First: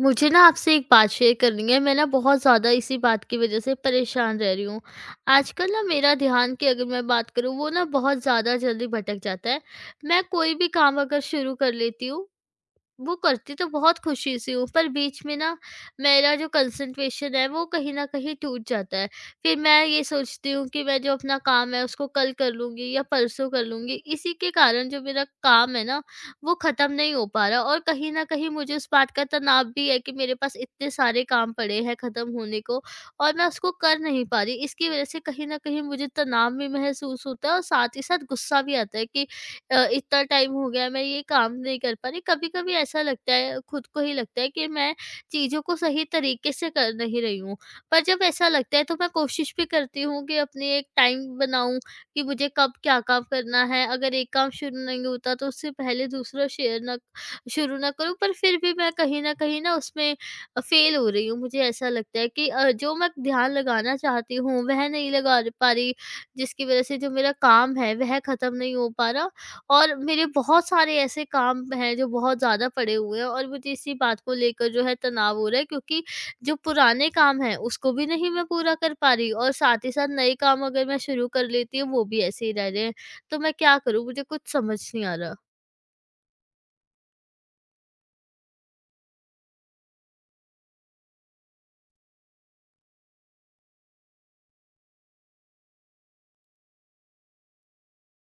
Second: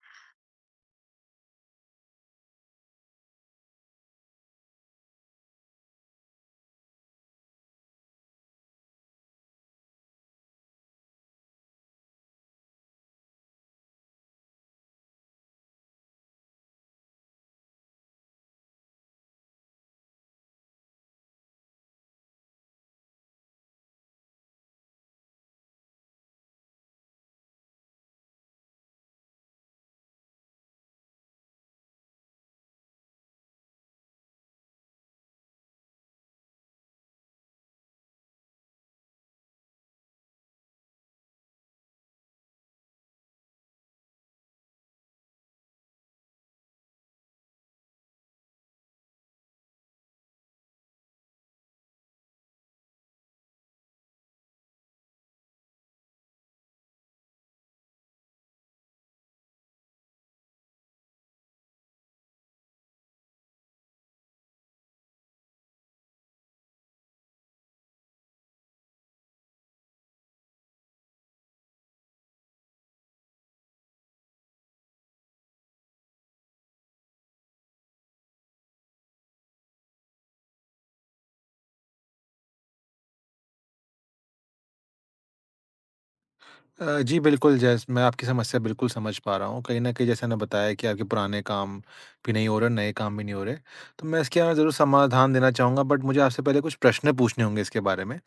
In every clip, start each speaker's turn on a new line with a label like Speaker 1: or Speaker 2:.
Speaker 1: मुझे ना आपसे एक बात शेयर करनी है, मैं ना बहुत ज़्यादा इसी बात की वज़ह से परेशान रह रही हूँ। आजकल ना मेरा ध्यान की अगर मैं बात करूँ, वो ना बहुत ज़्यादा जल्दी भटक जाता है। मैं कोई भी काम अगर शुरू कर लेती हूँ, वो करती तो बहुत खुशी से हूँ, पर बीच में ना मेरा जो कंसंट्रेशन है वो कहीं न कहीं टूट जाता है। फिर मैं ये सोचती हूँ कि मैं जो अपना काम है उसको कल कर लूँगी या परसों कर लूँगी। इसी के कारण जो मेरा काम है ना, वो ख़त्म नहीं हो पा रहा, और कहीं न कहीं मुझे उस बात का तनाव भी है कि मेरे पास इतने सारे काम पड़े हैं ख़त्म होने को, और मैं उसको कर नहीं पा रही। इसकी वज़ह से कहीं न कहीं मुझे तनाव भी महसूस होता है और साथ ही साथ गुस्सा भी आता है कि इतना टाइम हो गया है, मैं ये काम नहीं कर पा रही। कभी-कभी ऐसा लगता है, खुद को ही लगता है कि मैं चीज़ों को सही तरीके से कर नहीं रही हूँ। पर जब ऐसा लगता है तो मैं कोशिश भी करती हूँ कि अपनी एक टाइम बनाऊँ कि मुझे कब क्या काम करना है। अगर एक काम शुरू नहीं होता तो उससे पहले दूसरा शेयर ना शुरू ना करूँ, पर फिर भी मैं कहीं न कहीं ना उसमें फ़ेल हो रही हूँ। मुझे ऐसा लगता है कि जो मैं ध्यान लगाना चाहती हूँ वह नहीं लगा र पा रही, जिसकी वज़ह से जो मेरा काम है वह ख़त्म नहीं हो पा रहा। और मेरे बहुत सारे ऐसे काम हैं जो बहुत ज़्यादा पड़े हुए हैं, और मुझे इसी बात को लेकर जो है तनाव हो रहा है, क्योंकि जो पुराने काम हैं उसको भी नहीं मैं पूरा कर पा रही, और साथ ही साथ नए काम अगर मैं शुरू कर लेती हूँ वो भी ऐसे ही रह रहे हैं। तो मैं क्या करूँ, मुझे कुछ समझ नहीं आ रहा।
Speaker 2: जी, बिल्कुल, जैस मैं आपकी समस्या बिल्कुल समझ पा रहा हूँ। कहीं न कहीं जैसे आपने बताया कि आपके पुराने काम भी नहीं हो रहे, नए काम भी नहीं हो रहे। तो मैं इसके यहाँ ज़रूर समाधान देना चाहूँगा, बट मुझे आपसे पहले कुछ प्रश्न पूछने होंगे इसके बारे में।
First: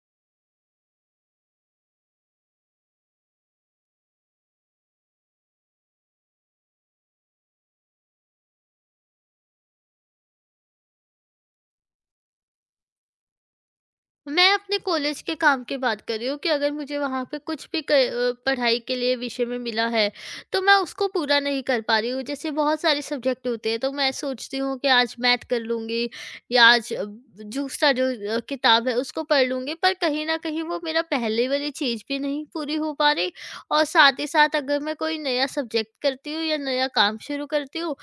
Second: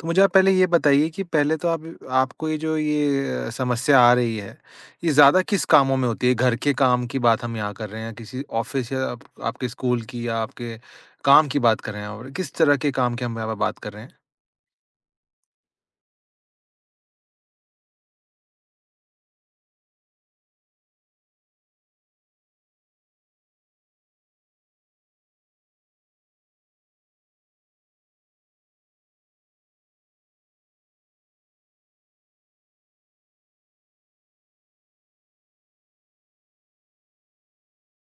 Speaker 2: तो मुझे आप पहले ये बताइए कि पहले तो आप आपको ये समस्या आ रही है, ये ज़्यादा किस कामों में होती है? घर के काम की बात हम यहाँ कर रहे हैं या किसी ऑफ़िस या आप आपके स्कूल की या आपके काम की बात कर रहे हैं और किस तरह के काम की हम यहाँ पे बात कर रहे हैं?
Speaker 1: मैं अपने कॉलेज के काम की बात कर रही हूँ कि अगर मुझे वहाँ पे कुछ भी पढ़ाई के लिए विषय में मिला है, तो मैं उसको पूरा नहीं कर पा रही हूँ। जैसे बहुत सारे सब्जेक्ट होते हैं, तो मैं सोचती हूँ कि आज मैथ कर लूँगी या आज दूसरा जो किताब है उसको पढ़ लूँगी। पर कहीं न कहीं वो मेरा पहले वाली चीज़ भी नहीं पूरी हो पा रही, और साथ ही साथ अगर मैं कोई नया सब्जेक्ट करती हूँ या नया काम शुरू करती हूँ,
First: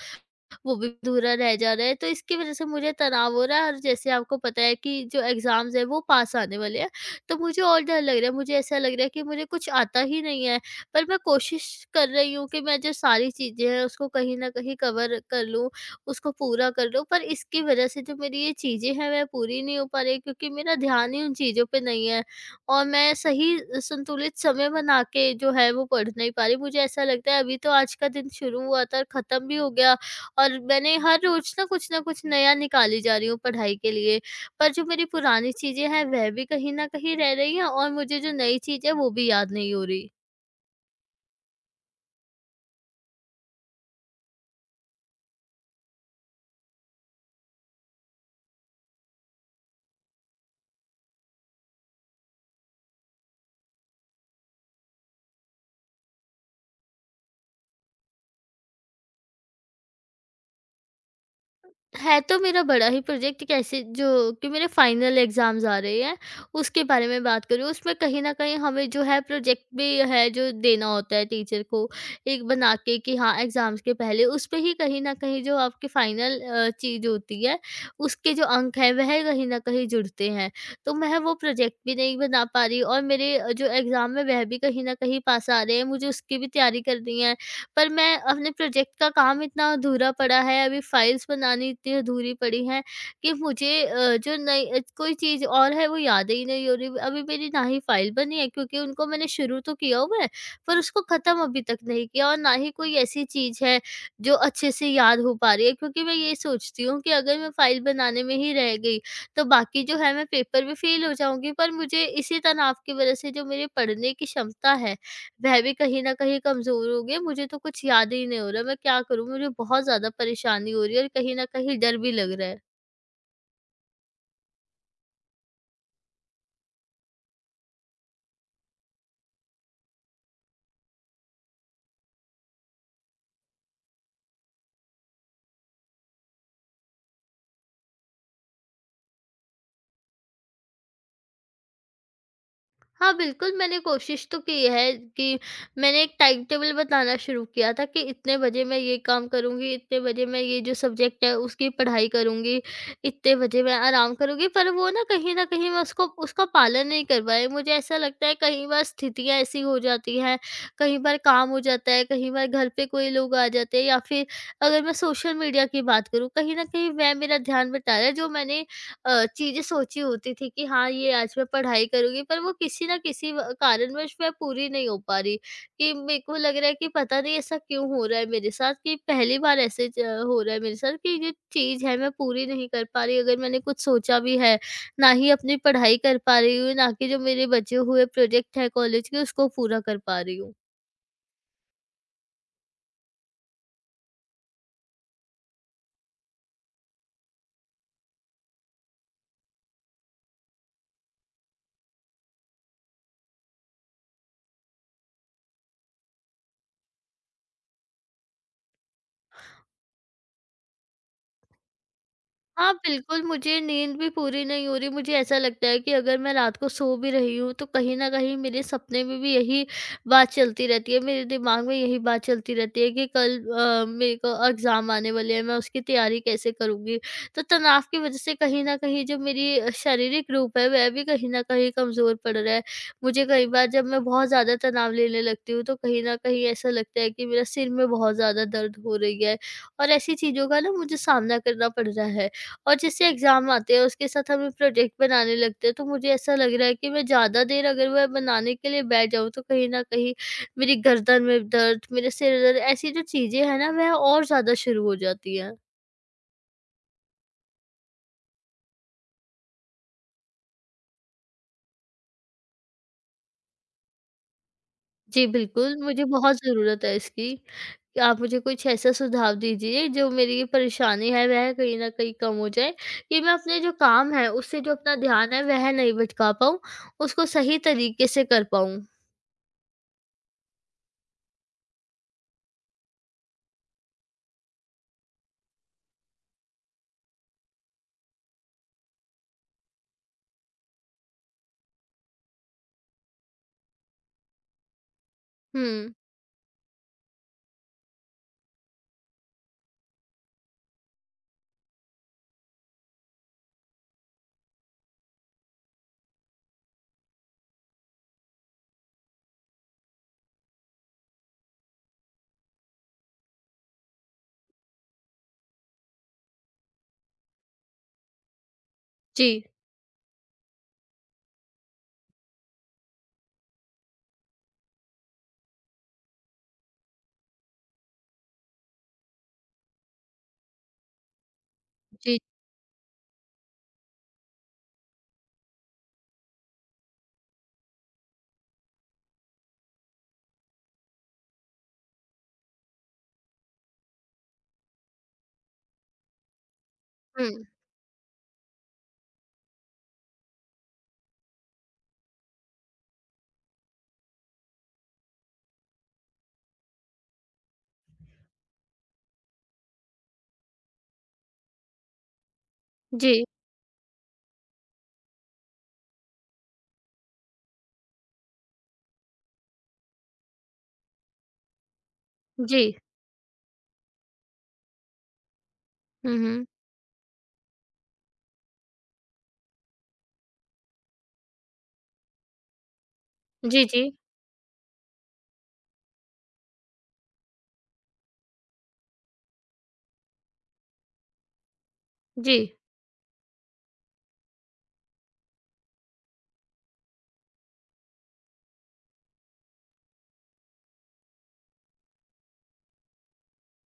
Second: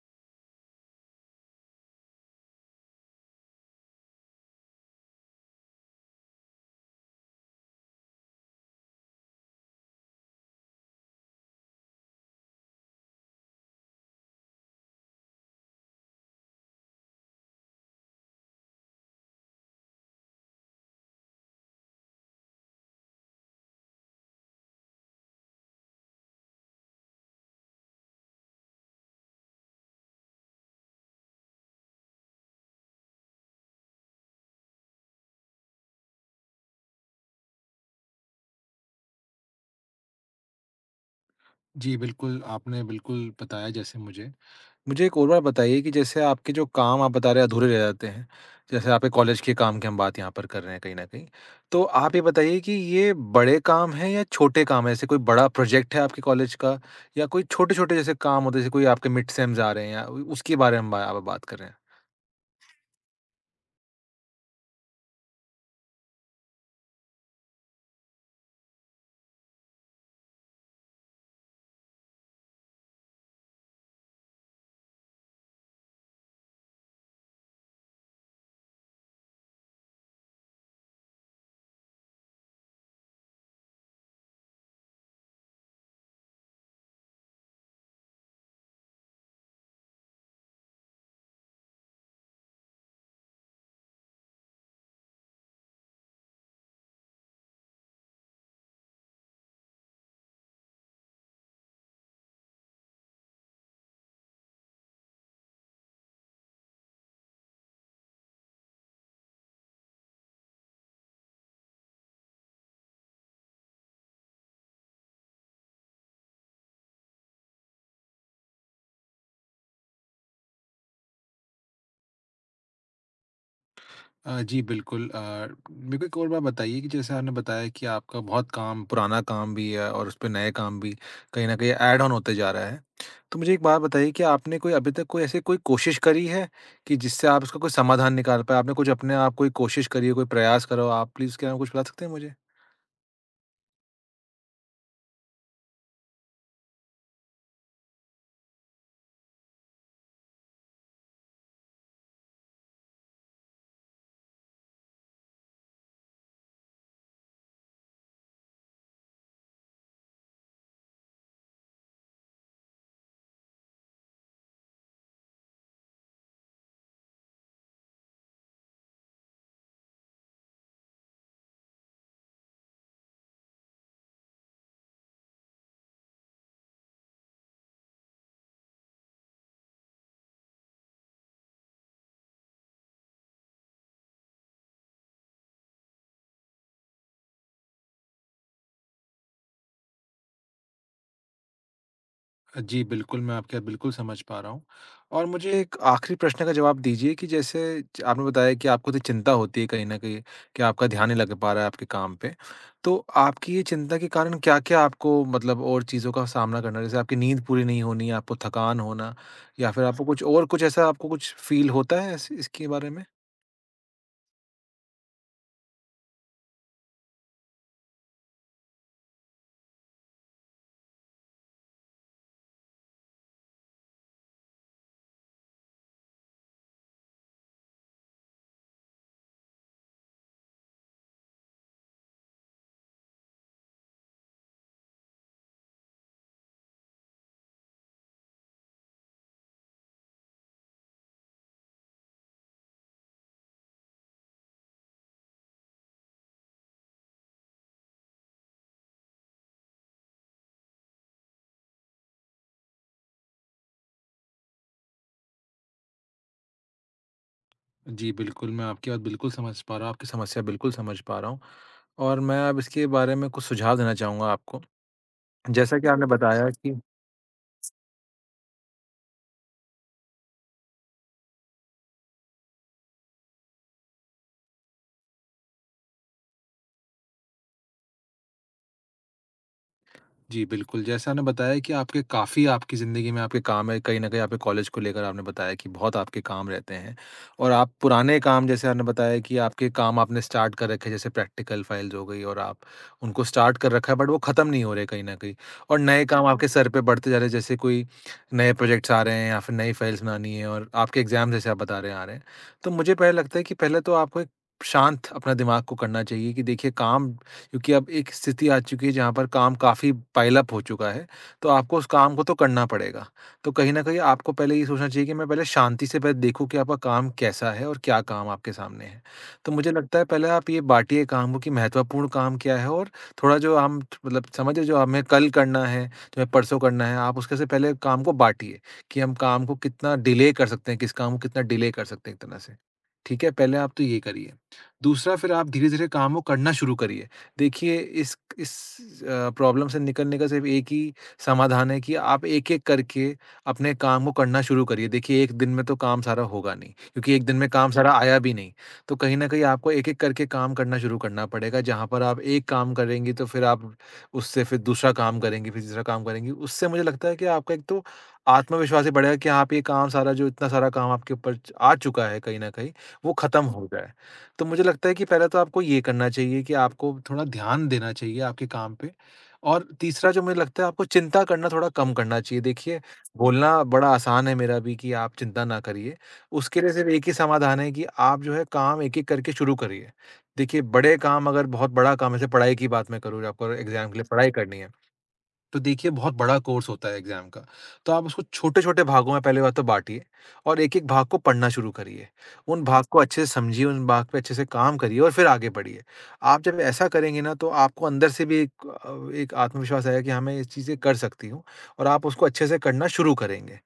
Speaker 1: वो भी अधूरा रह जा रहा है। तो इसकी वज़ह से मुझे तनाव हो रहा है, और जैसे आपको पता है कि जो एग्ज़ाम्स हैं वो पास आने वाले हैं, तो मुझे और डर लग रहा है। मुझे ऐसा लग रहा है कि मुझे कुछ आता ही नहीं है, पर मैं कोशिश कर रही हूँ कि मैं जो सारी चीज़ें हैं उसको कहीं न कहीं कवर कर लूँ, उसको पूरा कर लूँ, पर इसकी वज़ह से जो मेरी ये चीज़ें हैं वह पूरी नहीं हो पा रही, क्योंकि मेरा ध्यान ही उन चीज़ों पे नहीं है, और मैं सही संतुलित समय बना के जो है वो पढ़ नहीं पा रही। मुझे ऐसा लगता है अभी तो आज का दिन शुरू हुआ था और ख़त्म भी हो गया, और मैंने हर रोज़ ना कुछ न कुछ नया निकाली जा रही हूँ पढ़ाई के लिए। पर जो मेरी पुरानी चीज़ें हैं वह भी कहीं न कहीं रह रही हैं, और मुझे जो नई चीज़ है वो भी याद नहीं हो रही।
Speaker 2: जी, बिल्कुल, आपने बिल्कुल बताया जैसे मुझे। मुझे एक और बात बताइए कि जैसे आपके जो काम आप बता रहे हैं अधूरे रह जाते हैं, जैसे आपके कॉलेज के काम की हम बात यहाँ पर कर रहे हैं कहीं न कहीं। तो आप ये बताइए कि ये बड़े काम हैं या छोटे काम हैं? जैसे कोई बड़ा प्रोजेक्ट है आपके कॉलेज का या कोई छोटे-छोटे जैसे काम होते हैं, जैसे कोई आपके मिड सेम्स आ रहे हैं या उ उसके बारे में हम बा आप बात कर रहे हैं?
Speaker 1: है तो मेरा बड़ा ही प्रोजेक्ट, कैसे जो कि मेरे फाइनल एग्ज़ाम्स आ रहे हैं, उसके बारे में बात करूँ। उसमें कहीं न कहीं हमें जो है प्रोजेक्ट भी है जो देना होता है टीचर को, एक बना के कि हाँ, एग्ज़ाम्स के पहले। उसपे ही कहीं न कहीं जो आपकी फाइनल चीज़ होती है, उसके जो अंक हैं वह कहीं न कहीं जुड़ते हैं। तो मैं वो प्रोजेक्ट भी नहीं बना पा रही, और मेरे जो एग्ज़ाम है वह भी कहीं न कहीं पास आ रहे हैं। मुझे उसकी भी तैयारी करनी है, पर मैं अपने प्रोजेक्ट का काम इतना अधूरा पड़ा है, अभी फाइल्स बनानी इतनी अधूरी पड़ी हैं कि मुझे जो नई कोई चीज़ और है वो याद ही नहीं हो रही। अभी मेरी ना ही फाइल बनी है, क्योंकि उनको मैंने शुरू तो किया हुआ है, पर उसको ख़त्म अभी तक नहीं किया, और ना ही कोई ऐसी चीज़ है जो अच्छे से याद हो पा रही है, क्योंकि मैं ये सोचती हूँ कि अगर मैं फाइल बनाने में ही रह गई, तो बाकी जो है मैं पेपर में फेल हो जाऊँगी। पर मुझे इसी तनाव की वज़ह से जो मेरे पढ़ने की क्षमता है वह भी कहीं न कहीं कमज़ोर हो गए, मुझे तो कुछ याद ही नहीं हो रहा, मैं क्या करूँ? मुझे बहुत ज़्यादा परेशानी हो रही है, और कहीं न कहीं डर भी लग रहा है।
Speaker 2: जी बिल्कुल, मेरे को एक और बात बताइए कि जैसे आपने बताया कि आपका बहुत काम पुराना काम भी है और उसपे नए काम भी कहीं न कहीं ऐड ऑन होते जा रहा है। तो मुझे एक बात बताइए कि आपने कोई अभी तक कोई ऐसी कोई कोशिश करी है कि जिससे आप उसका कोई समाधान निकाल पाएँ? आपने कुछ अपने आप कोई कोशिश करी हो, कोई प्रयास करा हो? आप प्लीज़ क्या कुछ बता सकते हैं मुझे?
Speaker 1: हाँ, बिल्कुल, मैंने कोशिश तो की है कि मैंने एक टाइम टेबल बताना शुरू किया था कि इतने बजे मैं ये काम करूँगी, इतने बजे मैं ये जो सब्जेक्ट है उसकी पढ़ाई करूँगी, इतने बजे मैं आराम करूँगी। पर वो ना कहीं न कहीं मैं उसको उसका पालन नहीं कर पाई। मुझे ऐसा लगता है कई बार स्थितियाँ ऐसी हो जाती हैं, कई बार काम हो जाता है, कई बार घर पे कोई लोग आ जाते हैं, या फिर अगर मैं सोशल मीडिया की बात करूँ, कहीं न कहीं वह मेरा ध्यान बटा रहा है। जो मैंने चीज़ें सोची होती थी कि हाँ ये आज मैं पढ़ाई करूँगी, पर वो किसी ना किसी कारणवश मैं पूरी नहीं हो पा रही, कि मेरे को लग रहा है कि पता नहीं ऐसा क्यों हो रहा है मेरे साथ, कि पहली बार ऐसे हो रहा है मेरे साथ कि ये चीज़ है मैं पूरी नहीं कर पा रही, अगर मैंने कुछ सोचा भी है। ना ही अपनी पढ़ाई कर पा रही हूँ, ना कि जो मेरे बचे हुए प्रोजेक्ट है कॉलेज के उसको पूरा कर पा रही हूँ।
Speaker 2: जी, बिल्कुल, मैं आपकी बात बिल्कुल समझ पा रहा हूँ। और मुझे एक आखिरी प्रश्न का जवाब दीजिए कि जैसे च आपने बताया कि आपको तो चिंता होती है कहीं न कहीं कि आपका ध्यान नहीं लग पा रहा है आपके काम पे। तो आपकी ये चिंता के कारण क्या-क्या आपको मतलब और चीज़ों का सामना करना है? जैसे आपकी नींद पूरी नहीं होनी, आपको थकान होना या फिर आपको कुछ और कुछ ऐसा आपको कुछ फ़ील होता है इस इसके
Speaker 1: हाँ,
Speaker 2: बारे में?
Speaker 1: बिल्कुल, मुझे नींद भी पूरी नहीं हो रही, मुझे ऐसा लगता है कि अगर मैं रात को सो भी रही हूँ, तो कहीं न कहीं मेरे सपने में भी यही बात चलती रहती है, मेरे दिमाग में यही बात चलती रहती है कि कल मेरे को एग्ज़ाम आने वाले हैं, मैं उसकी तैयारी कैसे करूँगी? तो तनाव की वजह से कहीं न कहीं जो मेरी शारीरिक रूप है, वह भी कहीं न कहीं कमज़ोर पड़ रहा है। मुझे कई बार जब मैं बहुत ज़्यादा तनाव लेने लगती हूँ, तो कहीं न कहीं ऐसा लगता है कि मेरा सिर में बहुत ज़्यादा दर्द हो रही है, और ऐसी चीज़ों का ना मुझे सामना करना पड़ रहा है। और जैसे एग्ज़ाम आते हैं उसके साथ हमें प्रोजेक्ट बनाने लगते हैं, तो मुझे ऐसा लग रहा है कि मैं ज़्यादा देर अगर वह बनाने के लिए बैठ जाऊँ तो कहीं न कहीं मेरी गर्दन में दर्द, मेरे सिर दर्द, ऐसी जो चीज़ें हैं ना वह और ज़्यादा शुरू हो जाती हैं।
Speaker 2: जी, बिल्कुल, मैं आपकी बात बिल्कुल समझ पा रहा हूँ, आपकी समस्या बिल्कुल समझ पा रहा हूँ। और मैं अब इसके बारे में कुछ सुझाव देना चाहूँगा आपको।
Speaker 1: जी बिल्कुल,
Speaker 2: जैसा कि
Speaker 1: मुझे
Speaker 2: आपने
Speaker 1: बहुत
Speaker 2: बताया कि।
Speaker 1: ज़रूरत है इसकी। कि आप मुझे कुछ ऐसा सुझाव दीजिए जो मेरी ये परेशानी है वह कहीं न कहीं कम हो जाए, कि मैं अपने जो काम है उससे जो अपना ध्यान है वह नहीं भटका पाऊँ, उसको सही तरीके से कर पाऊँ।
Speaker 2: जी, बिल्कुल। जैसे आपने बताया कि आपके काफ़ी आपकी ज़िंदगी में आपके काम है, कहीं न कहीं आपके कॉलेज को लेकर आपने बताया कि बहुत आपके काम रहते हैं और आप पुराने काम जैसे आपने बताया कि आपके काम आपने स्टार्ट कर रखे हैं, जैसे प्रैक्टिकल फाइल्स हो गई और आप उनको स्टार्ट कर रखा है, बट वो ख़त्म नहीं हो रहे कहीं न कहीं। और
Speaker 1: हुँ।
Speaker 2: नए काम आपके सर पे बढ़ते जा रहे हैं, जैसे कोई नए प्रोजेक्ट्स आ रहे हैं या फिर नई फाइल्स बनानी है और आपके एग्ज़ाम जैसे आप बता रहे हैं आ रहे हैं। तो मुझे पहले लगता है कि पहले तो आपको एक शांत अपना दिमाग को करना चाहिए कि देखिए काम, क्योंकि अब एक स्थिति आ चुकी है जहाँ पर काम काफ़ी पाइल अप हो चुका है, तो आपको उस काम को तो करना पड़ेगा। तो कहीं न कहीं आपको पहले ये सोचना चाहिए कि मैं पहले शांति से पहले देखूँ कि आपका काम कैसा है और क्या काम आपके सामने है।
Speaker 1: जी,
Speaker 2: तो मुझे लगता है पहले आप ये बाँटिए काम को कि महत्वपूर्ण काम क्या है और थोड़ा जो हम मतलब समझे, जो हमें कल करना है, जो हमें परसों करना है, आप उसके से पहले काम को बाँटिए कि हम काम को कितना डिले कर सकते हैं, किस काम को कितना डिले कर सकते हैं
Speaker 1: जी।
Speaker 2: एक तरह से। ठीक है? पहले आप तो ये करिए। दूसरा, फिर आप धीरे-धीरे काम को करना शुरू करिए। देखिए, इस प्रॉब्लम से निकलने का सिर्फ एक ही समाधान है कि आप एक-एक करके अपने काम को करना शुरू करिए। देखिए, 1 दिन में तो काम सारा होगा नहीं, क्योंकि 1
Speaker 1: हुँ,
Speaker 2: दिन में काम सारा आया भी नहीं। तो कहीं न कहीं आपको एक-एक करके काम करना शुरू करना पड़ेगा, जहाँ पर आप एक काम करेंगी तो फिर आप उससे फिर दूसरा काम करेंगी, फिर तीसरा काम करेंगी। उससे मुझे लगता है कि आपका एक तो आत्मविश्वास ही बढ़ेगा कि हाँ, आप ये काम सारा जो इतना सारा काम आपके ऊपर च आ चुका है कहीं न कहीं,
Speaker 1: जी।
Speaker 2: वो खत्म हो जाए। तो मुझे लगता है कि पहले तो आपको ये करना चाहिए कि आपको थोड़ा ध्यान देना चाहिए आपके काम पे। और तीसरा जो मुझे लगता है, आपको चिंता करना थोड़ा कम करना चाहिए।
Speaker 1: जी।
Speaker 2: देखिए, बोलना बड़ा आसान है मेरा भी कि आप चिंता ना करिए।
Speaker 1: हुँ, हुँ।
Speaker 2: उसके लिए सिर्फ़ एक ही समाधान है कि आप जो है काम एक-एक करके शुरू करिए। देखिए, बड़े काम अगर बहुत बड़ा काम है, जैसे पढ़ाई की बात मैं करूँ, आपको
Speaker 1: जी, जी।
Speaker 2: एग्ज़ाम के लिए पढ़ाई करनी है। तो देखिए बहुत बड़ा कोर्स होता है एग्जाम का, तो आप उसको छोटे-छोटे भागों में पहली बात तो बाँटिए और एक-एक भाग को पढ़ना शुरू करिए।
Speaker 1: जी।
Speaker 2: उन भाग को अच्छे से समझिए, उन भाग पे अच्छे से काम करिए और फिर आगे बढ़िए। आप जब ऐसा करेंगे ना, तो आपको अंदर से भी एक आत्मविश्वास आएगा कि हाँ, मैं ये चीज़ें कर सकती हूँ और आप उसको अच्छे से करना शुरू करेंगे।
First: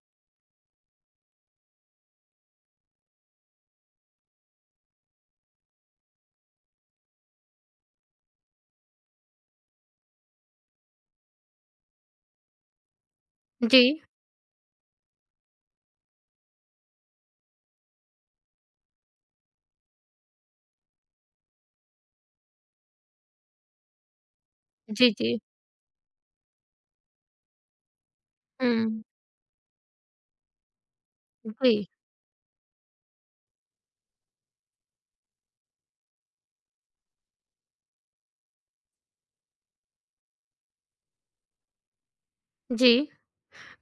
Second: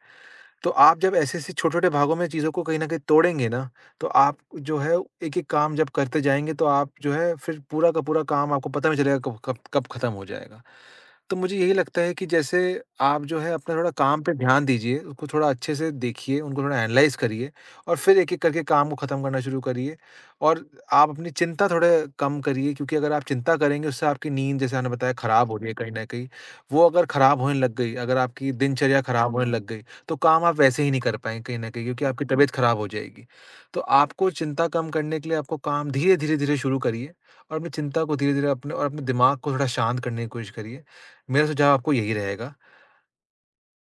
Speaker 2: तो आप जब ऐसे-ऐसे छोटे-छोटे भागों में चीज़ों को कहीं न कहीं तोड़ेंगे ना, तो आप जो है एक-एक काम जब करते जाएँगे, तो आप जो है फिर पूरा का पूरा काम आपको पता नहीं चलेगा कब कब कब खत्म हो जाएगा। तो मुझे यही लगता है कि जैसे आप जो है अपना
Speaker 1: जी।
Speaker 2: थोड़ा काम पे ध्यान दीजिए, उसको थोड़ा अच्छे से देखिए, उनको थोड़ा एनालाइज़ करिए और फिर एक-एक करके काम को ख़त्म करना शुरू करिए और आप अपनी चिंता थोड़े कम करिए, क्योंकि अगर आप चिंता करेंगे उससे आपकी नींद, जैसे आपने
Speaker 1: जी,
Speaker 2: बताया,
Speaker 1: जी।
Speaker 2: ख़राब हो रही है कहीं न कहीं, वो अगर ख़राब होने लग गई, अगर आपकी
Speaker 1: हुँ।
Speaker 2: दिनचर्या ख़राब होने लग गई, तो काम आप वैसे ही नहीं कर पाएँगे कहीं न कहीं,
Speaker 1: जी,
Speaker 2: क्योंकि आपकी तबीयत ख़राब हो जाएगी। तो आपको चिंता कम करने के लिए आपको काम धीरे, धीरे, धीरे शुरू करिए और अपनी चिंता को धीरे-धीरे अपने दिमाग को थोड़ा शांत करने की कोशिश करिए। मेरा सुझाव आपको यही रहेगा।
Speaker 1: जी।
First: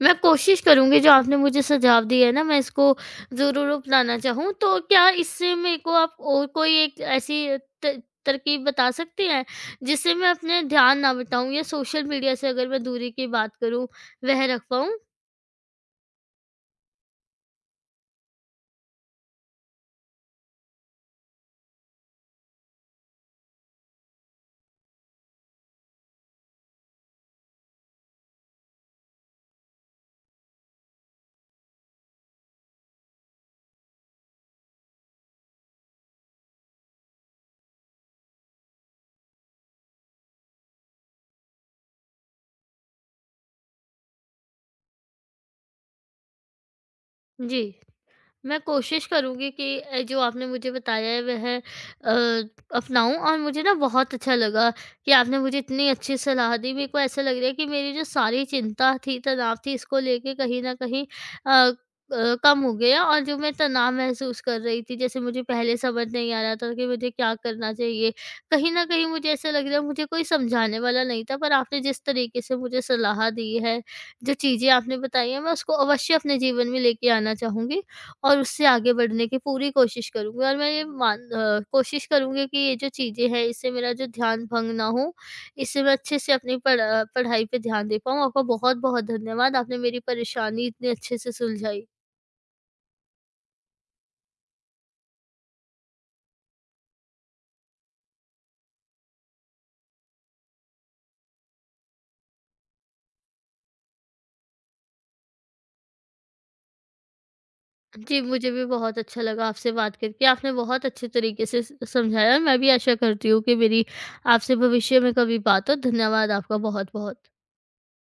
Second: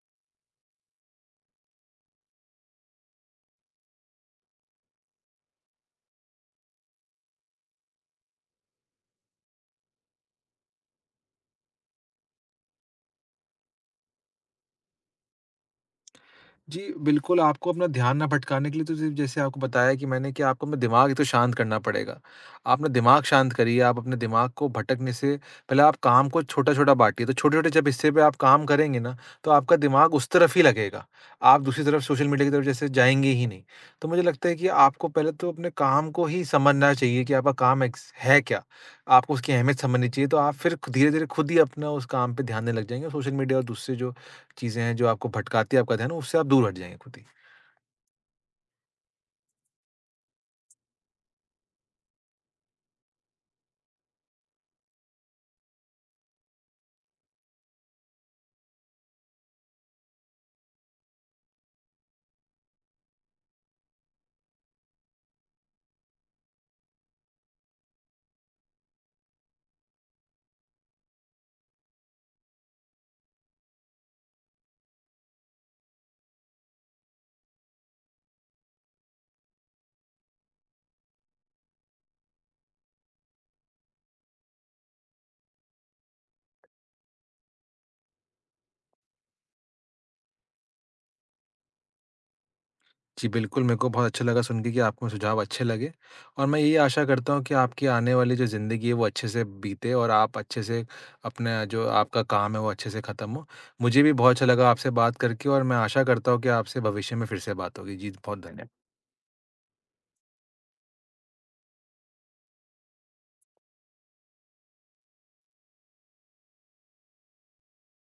Speaker 1: मैं कोशिश करूँगी जो आपने मुझे सुझाव दिए हैं ना, मैं इसको ज़रूर अपनाना चाहूँ। तो क्या इससे मेरे को आप और कोई एक ऐसी त तरकीब बता सकते हैं जिससे मैं अपने ध्यान ना भटाऊँ, या सोशल मीडिया से अगर मैं दूरी की बात करूँ वह रख पाऊँ?
Speaker 2: जी, बिल्कुल। आपको अपना ध्यान ना भटकाने के लिए तो सिर्फ़, जैसे आपको बताया कि मैंने, कि आपको अपना दिमाग एक तो शांत करना पड़ेगा। आप अपना दिमाग शांत करिए, आप अपने दिमाग को भटकने से पहले आप काम को छोटा-छोटा बाँटिए, तो छोटे-छोटे जब हिस्से पे आप काम करेंगे ना, तो आपका दिमाग उस तरफ ही लगेगा। आप दूसरी तरफ सोशल मीडिया की तरफ जैसे जाएँगे ही नहीं। तो मुझे लगता है कि आपको पहले तो अपने काम को ही समझना चाहिए कि आपका काम एक्स है क्या? आपको उसकी अहमियत समझनी चाहिए, तो आप फिर ख धीरे-धीरे खुद ही अपना उस काम पे ध्यान देने लग जाएँगे और सोशल मीडिया और दूसरे जो चीज़ें हैं जो आपको भटकाती है आपका ध्यान, उससे आप दूर हट जाएँगे खुद ही।
Speaker 1: जी। मैं कोशिश करूँगी कि जो आपने मुझे बताया है वह अपनाऊँ, और मुझे ना बहुत अच्छा लगा कि आपने मुझे इतनी अच्छी सलाह दी। मेरे को ऐसा लग रहा है कि मेरी जो सारी चिंता थी, तनाव थी, इसको लेके कहीं न कहीं अ कम हो गया, और जो मैं तनाव महसूस कर रही थी, जैसे मुझे पहले समझ नहीं आ रहा था कि मुझे क्या करना चाहिए। कहीं न कहीं मुझे ऐसा लग रहा है मुझे कोई समझाने वाला नहीं था, पर आपने जिस तरीके से मुझे सलाह दी है, जो चीज़ें आपने बताई हैं, मैं उसको अवश्य अपने जीवन में लेके आना चाहूँगी। और उससे आगे बढ़ने की पूरी कोशिश करूँगी, और मैं ये कोशिश करूँगी कि ये जो चीज़ें हैं इससे मेरा जो ध्यान भंग ना हो, इससे मैं अच्छे से अपनी पढ़ाई पे ध्यान दे पाऊँ। आपका बहुत-बहुत धन्यवाद, आपने मेरी परेशानी इतने अच्छे से सुलझाई।
Speaker 2: जी, बिल्कुल, मेरे को बहुत अच्छा लगा सुन के कि आपको मेरे सुझाव अच्छे लगे और मैं यही आशा करता हूँ कि आपकी आने वाली जो ज़िंदगी है वो अच्छे से बीते और आप अच्छे से अपना जो आपका काम है वो अच्छे से ख़त्म हो। मुझे भी बहुत अच्छा लगा आपसे बात करके और मैं आशा करता हूँ कि आपसे भविष्य में फिर से बात होगी। जी,
Speaker 1: जी,
Speaker 2: बहुत
Speaker 1: मुझे भी
Speaker 2: धन्य
Speaker 1: बहुत अच्छा लगा आपसे बात करके, आपने बहुत अच्छे तरीके से स समझाया। मैं भी आशा करती हूँ कि मेरी आपसे भविष्य में कभी बात हो। धन्यवाद आपका बहुत-बहुत।